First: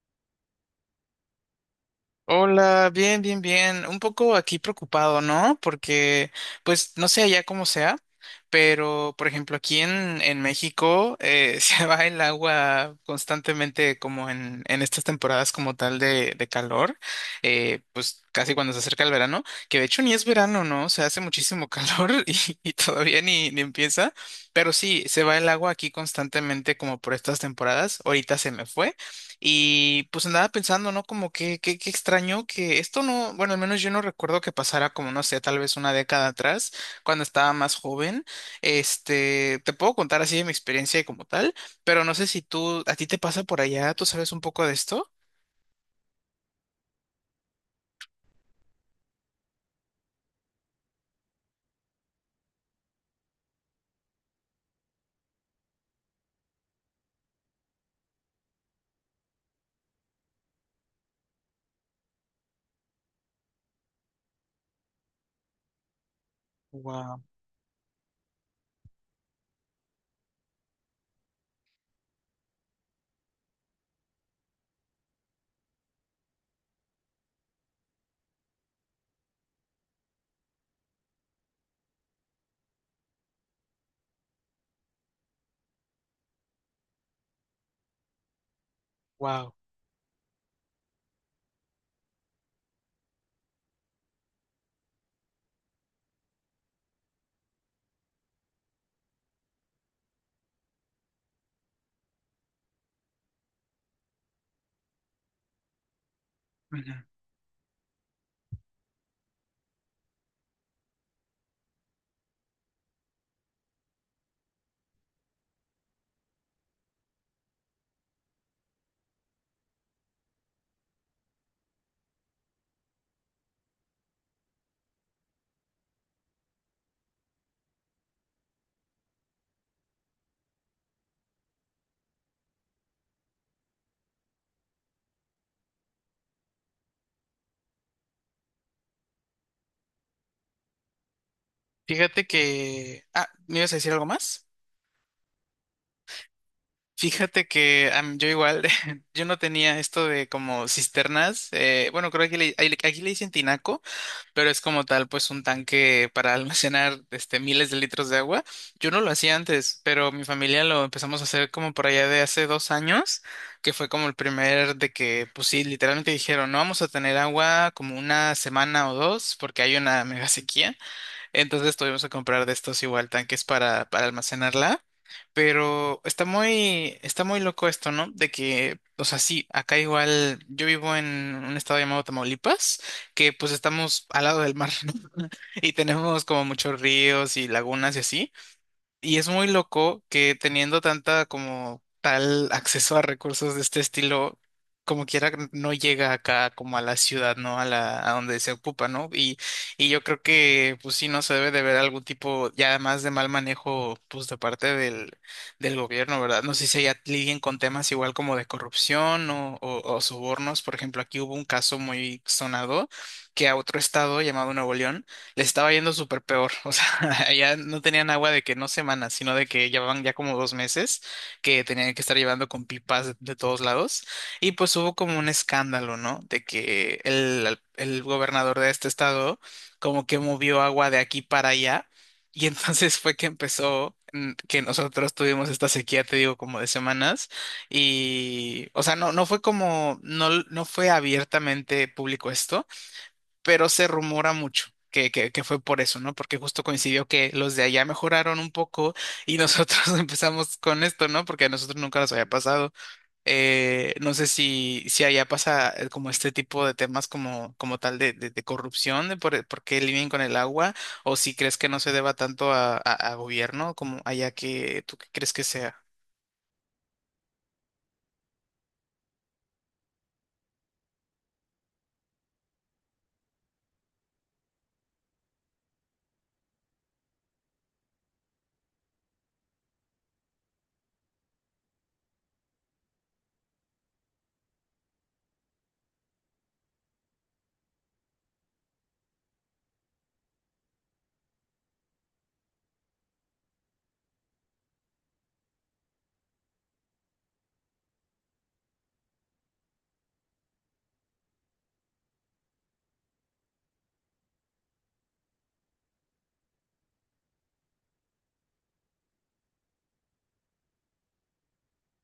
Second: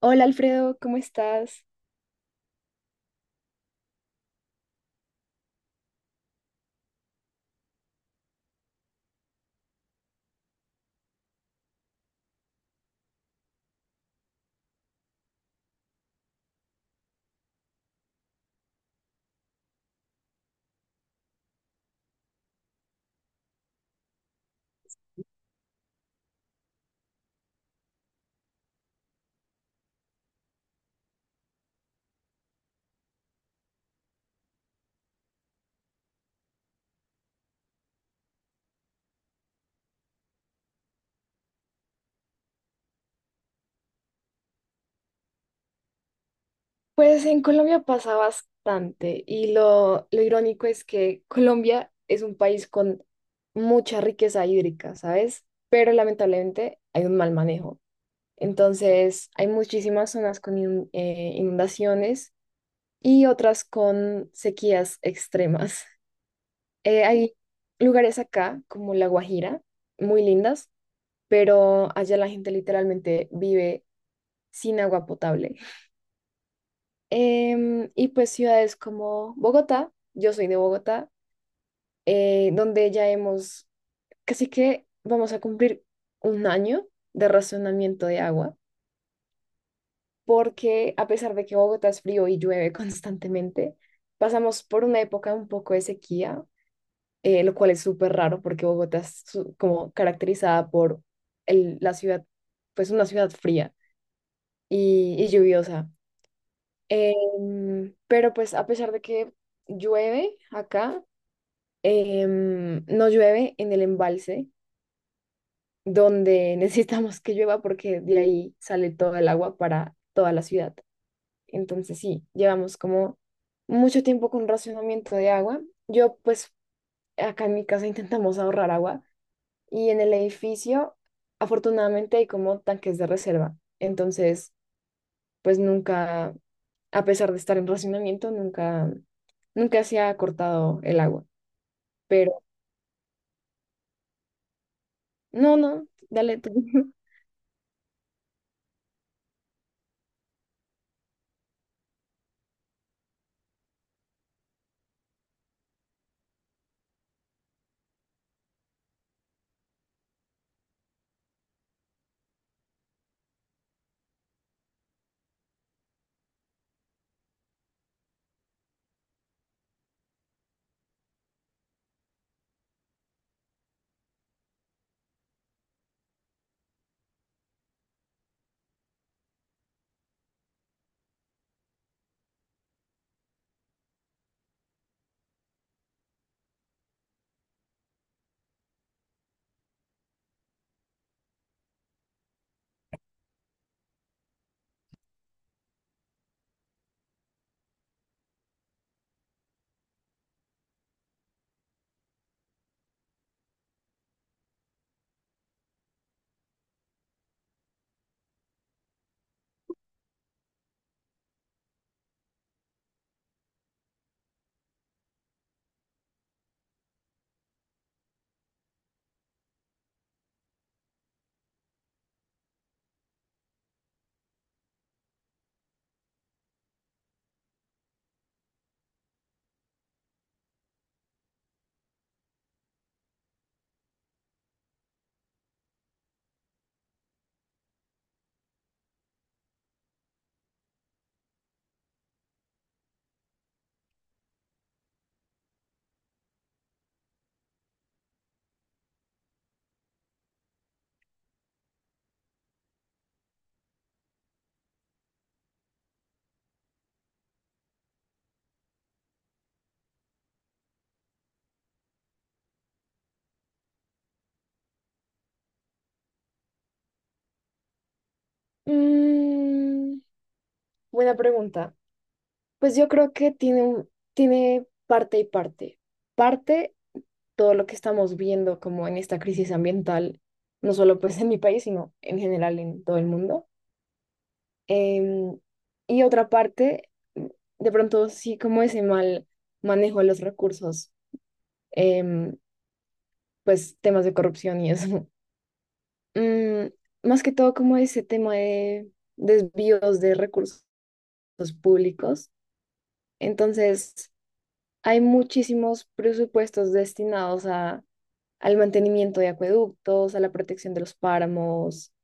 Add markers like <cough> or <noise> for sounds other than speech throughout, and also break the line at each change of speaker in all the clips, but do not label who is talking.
Hola Alfredo, ¿cómo estás?
Hola, bien, bien, bien. Un poco aquí preocupado, ¿no? Porque, pues, no sé allá cómo sea, pero, por ejemplo, aquí en México, <laughs> se va el agua constantemente como en estas temporadas como tal de calor, pues casi cuando se acerca el verano, que de hecho ni es verano, ¿no? Se hace muchísimo calor <laughs> y todavía ni empieza, pero sí, se va el agua aquí constantemente como por estas temporadas. Ahorita se me fue. Y pues andaba pensando, ¿no? Como que extraño que esto no, bueno, al menos yo no recuerdo que pasara como, no sé, tal vez una década atrás, cuando estaba más joven. Te puedo contar así de mi experiencia como tal, pero no sé si tú, a ti te pasa por allá, ¿tú sabes un poco de esto?
Pues en Colombia pasa bastante y lo irónico es que Colombia es un país con mucha riqueza hídrica, ¿sabes? Pero lamentablemente hay un mal manejo. Entonces hay muchísimas zonas con inundaciones y otras con sequías extremas. <laughs>
Wow,
Hay lugares acá como La Guajira, muy lindas, pero allá la gente literalmente vive sin agua potable. Y pues ciudades como Bogotá, yo soy de Bogotá, donde ya hemos, casi que vamos a cumplir un año de racionamiento de agua,
wow.
porque a pesar de que Bogotá es frío y llueve <laughs> constantemente, pasamos por una época un poco de sequía, lo cual es súper raro porque Bogotá es como caracterizada por la ciudad, pues una ciudad fría y lluviosa. Em, pero pues a pesar de que llueve acá, Em, no llueve en el embalse donde <laughs> necesitamos que llueva porque de ahí sale todo el agua para toda la ciudad. Entonces sí, llevamos como mucho tiempo con racionamiento de agua. Yo pues acá en mi casa intentamos ahorrar agua y en el edificio afortunadamente hay como tanques de reserva. Entonces pues nunca, a pesar de estar en racionamiento, nunca, nunca se ha cortado el agua.
Fíjate
Pero
que, ¿me ibas a decir algo más?
no, no, dale tú. <laughs>
Fíjate que, yo igual, <laughs> yo no tenía esto de como cisternas, bueno, creo que aquí le dicen tinaco, pero es como tal, pues un tanque para <laughs> almacenar, miles de litros de agua. Yo no lo hacía antes, pero mi familia lo empezamos a hacer como por allá de hace 2 años, que fue como el primer de que, pues sí, literalmente dijeron, no vamos a tener agua como una semana o dos, porque hay una mega sequía. Entonces tuvimos que comprar de estos igual tanques para almacenarla. Pero está muy loco esto, ¿no? De que, o sea, sí, acá igual yo vivo en un estado llamado Tamaulipas, que pues estamos al lado del mar, <laughs> ¿no? Y tenemos como muchos ríos y lagunas y así. Y es muy loco que teniendo tanta como tal acceso a recursos de este estilo, como quiera no llega acá como a la ciudad, ¿no? A la, a donde se ocupa, ¿no? Y yo creo que pues sí, no se debe de ver algún tipo ya más de mal manejo pues de parte del, del gobierno, ¿verdad? No sé si ya lidien con temas igual como de corrupción o sobornos. Por ejemplo, aquí hubo un caso muy sonado que a otro estado llamado Nuevo León les estaba yendo súper peor. O sea, <laughs> allá no tenían agua de que no semanas, sino de que llevaban ya como 2 meses, que tenían que estar llevando con pipas de todos lados. Y pues hubo como un escándalo, ¿no? De que el gobernador de este estado como que movió agua de aquí para allá. Y <laughs> entonces fue que empezó, que nosotros tuvimos esta sequía, te digo, como de semanas. Y, o sea, no fue abiertamente público esto, pero se rumora mucho. Que fue por eso, ¿no? Porque justo coincidió que los de allá mejoraron un poco y nosotros <laughs> empezamos con esto, ¿no? Porque a nosotros nunca nos había pasado. No sé si, si allá pasa, como este tipo de temas como tal de corrupción, de por qué lidian con el agua, o si crees que no se deba tanto a, a gobierno como allá, que tú qué crees que sea.
Mm, buena pregunta. Pues yo creo que tiene parte y parte. Parte, todo lo que estamos viendo como en esta crisis ambiental, no solo pues en mi país, sino en general en todo el mundo. Em, y otra parte, mm, de pronto sí como ese mal manejo de los recursos, em, pues temas de corrupción y eso. <laughs> Mm, más que todo como ese tema de desvíos de recursos públicos. Entonces, hay muchísimos presupuestos destinados al mantenimiento de acueductos, a la protección de los páramos,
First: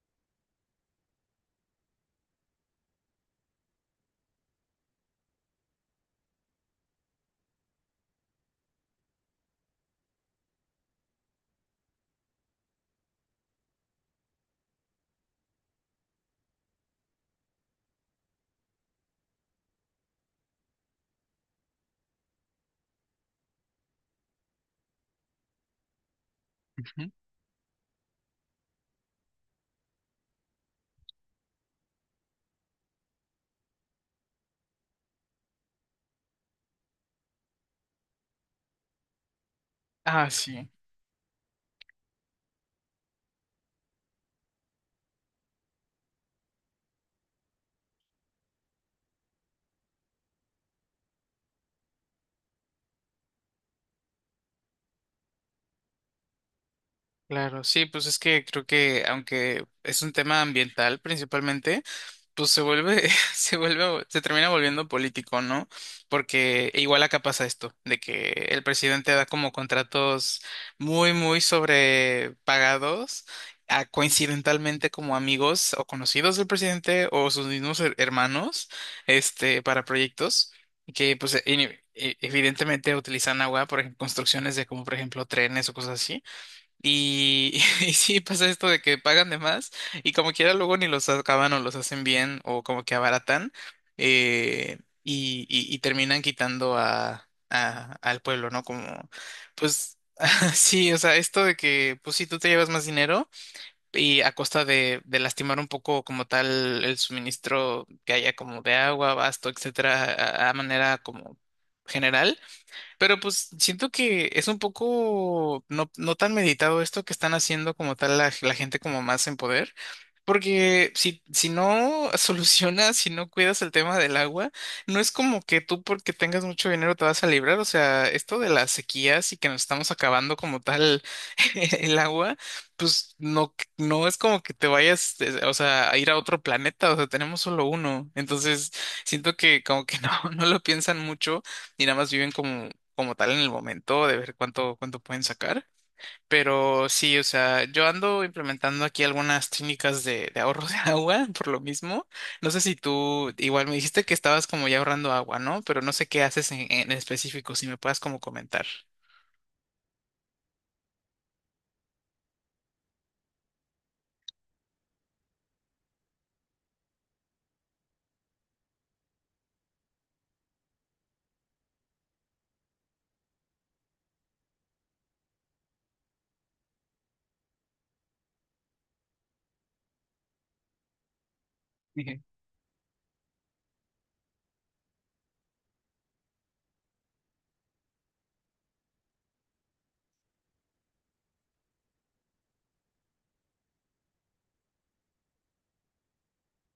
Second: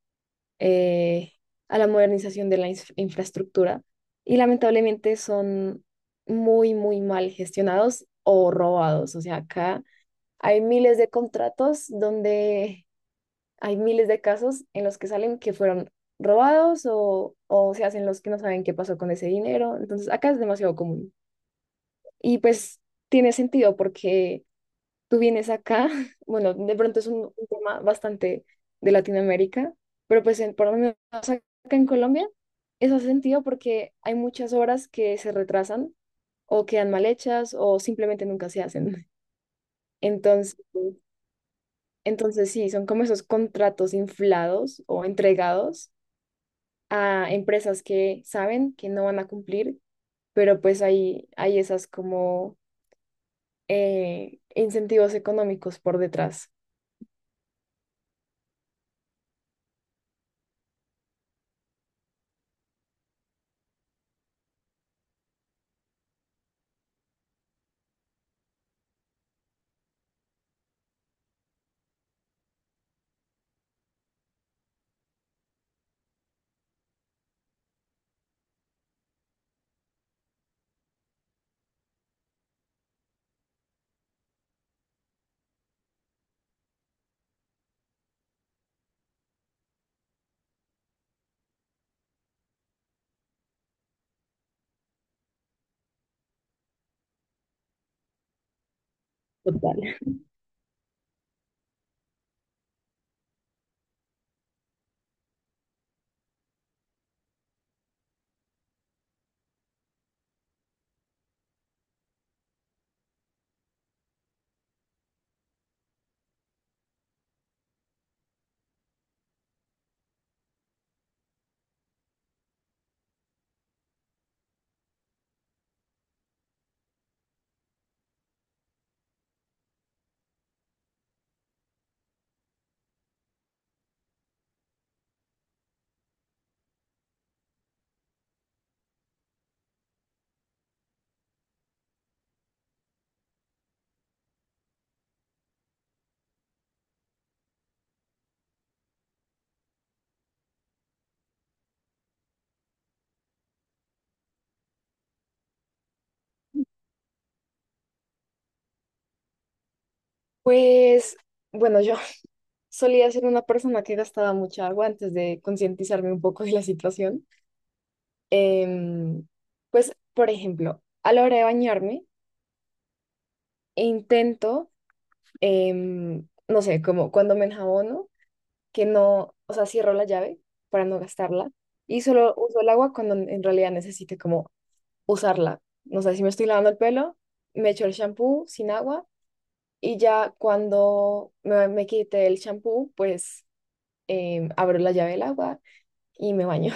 eh, a la modernización de la infraestructura y lamentablemente son muy mal gestionados o robados. O sea, acá hay miles de contratos donde hay miles de casos en los que salen que fueron robados o se hacen los que no saben qué pasó con ese dinero. Entonces, acá es demasiado común. Y pues tiene sentido porque tú vienes acá, <laughs> bueno, de pronto es
Ujú.
un tema bastante de Latinoamérica, pero pues en, por lo menos acá en Colombia, eso hace sentido porque hay muchas obras que se retrasan o quedan mal hechas o simplemente nunca se hacen. <laughs>
Ah,
Entonces,
sí,
entonces sí, son como esos contratos inflados o entregados a empresas que saben que no van a cumplir, pero pues hay esas como incentivos económicos por detrás.
claro, sí, pues es que creo que aunque es un tema ambiental principalmente, pues se vuelve, <laughs> se vuelve, se termina volviendo político, ¿no? Porque igual acá pasa esto, de que el presidente da como contratos muy, muy sobrepagados a coincidentalmente como amigos o conocidos del presidente o sus mismos hermanos, para proyectos que, pues, evidentemente utilizan agua, por ejemplo, construcciones de, como, por ejemplo, trenes o cosas así. Y, <laughs> y sí, pasa esto de que pagan de más y como quiera luego ni los acaban o los hacen bien o como que abaratan, y, y terminan quitando a, al pueblo, ¿no? Como,
Total.
pues <laughs> sí, o sea, esto de que, pues sí, tú te llevas más dinero y a costa de lastimar un poco como tal el suministro que haya como de agua, abasto, etcétera, a manera como general. Pero pues siento que es un poco no tan meditado esto que están haciendo como tal la, la gente como más en poder, porque si no <laughs> solucionas, si no cuidas el tema del agua, no es como que tú porque tengas mucho dinero te vas a librar, o sea, esto de las sequías y que nos estamos acabando como tal <laughs> el agua, pues no, no es como que te vayas, o sea, a ir a otro planeta, o sea, tenemos solo uno, entonces siento que como que no, <laughs> no lo piensan mucho y nada más viven como, como tal, en el momento de ver cuánto pueden sacar. Pero sí, o sea, yo ando implementando aquí algunas técnicas de ahorro de <laughs> agua por lo mismo. No sé si tú, igual me dijiste que estabas como ya ahorrando agua, ¿no? Pero no sé qué haces en específico, si me puedas como comentar.
Pues bueno, yo <laughs> solía ser una persona que gastaba mucha agua antes de concientizarme un poco de la situación. Em, pues, por ejemplo, a la hora de bañarme, intento, no sé, como cuando me enjabono, que no, o sea, cierro la llave para no gastarla y solo uso el agua cuando en realidad necesite como usarla. No sé, si me estoy lavando el pelo, me echo el shampoo sin agua. Y ya cuando me quité el champú, pues abro la llave del agua y me baño.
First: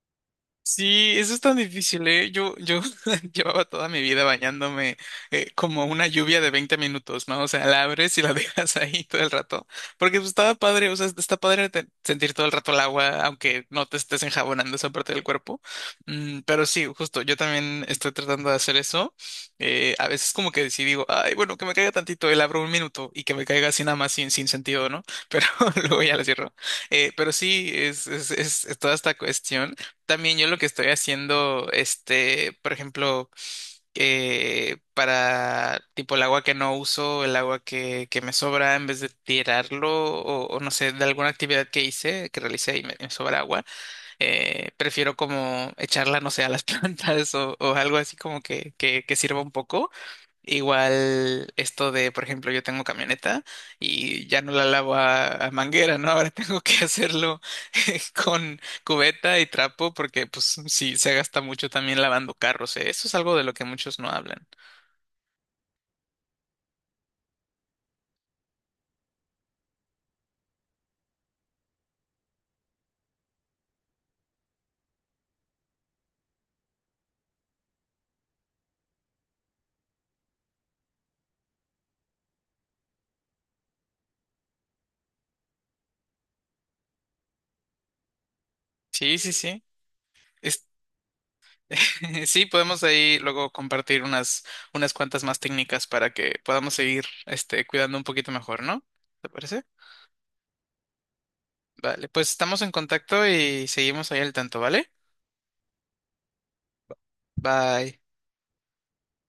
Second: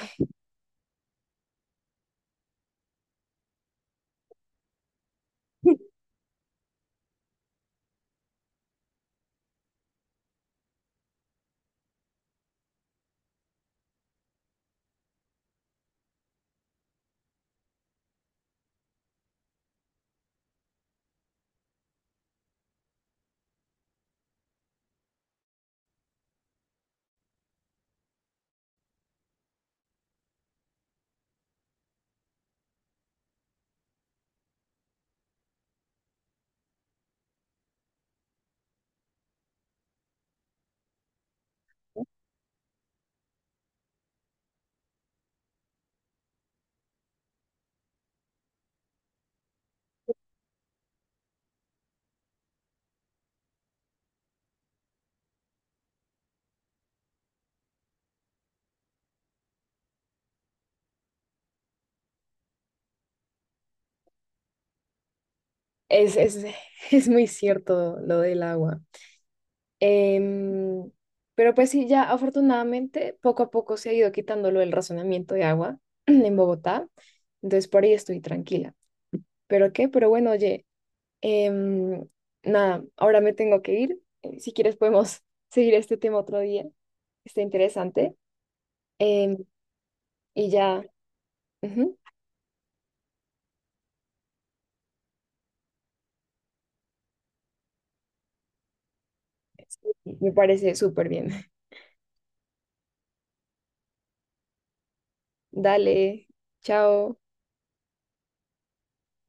Sí, eso es tan difícil, ¿eh? Yo <laughs> llevaba toda mi vida bañándome, como
<laughs>
una lluvia de 20 minutos, ¿no? O sea, la abres y la <laughs> dejas ahí todo el rato. Porque pues, estaba padre, o sea, está padre sentir todo el rato el agua, aunque no te estés enjabonando esa parte del cuerpo. Mm, pero sí, justo, yo también estoy tratando de hacer eso. A veces como que sí digo, ay, bueno, que me caiga tantito, el abro 1 minuto y que me caiga así nada más sin sentido, ¿no? Pero <laughs> luego ya la cierro. Pero sí, es es toda esta cuestión. También yo lo que estoy haciendo, por ejemplo, para tipo el agua que no uso, el agua que me sobra, en vez de tirarlo o no sé, de alguna actividad que hice, que realicé y me sobra agua, prefiero como echarla, no sé, a las <laughs> plantas o algo así como que sirva un poco. Igual esto de, por ejemplo, yo tengo camioneta y ya no la lavo a, manguera, ¿no? <laughs> Ahora tengo que hacerlo <laughs> con cubeta y trapo porque pues sí, se gasta mucho también lavando carros, ¿eh? Eso es algo de lo que muchos no hablan.
Es, es, es muy cierto lo del agua. Em, pero pues sí, ya afortunadamente poco a poco se ha ido quitando lo del razonamiento de agua <clears throat> en Bogotá. Entonces por ahí estoy tranquila. ¿Pero qué? Pero bueno, oye, em, nada, ahora me tengo que ir. Si quieres podemos <laughs> seguir este tema otro día. Está interesante.
Sí, sí,
Em,
sí.
y
Es-
ya. Ujú.
<laughs> sí, podemos ahí luego compartir unas cuantas más técnicas para que podamos seguir, este, cuidando un poquito mejor, ¿no? ¿Te parece?
Sí, me parece súper bien.
Vale, pues estamos en contacto y seguimos ahí al tanto, ¿vale?
Dale, chao.
Bye.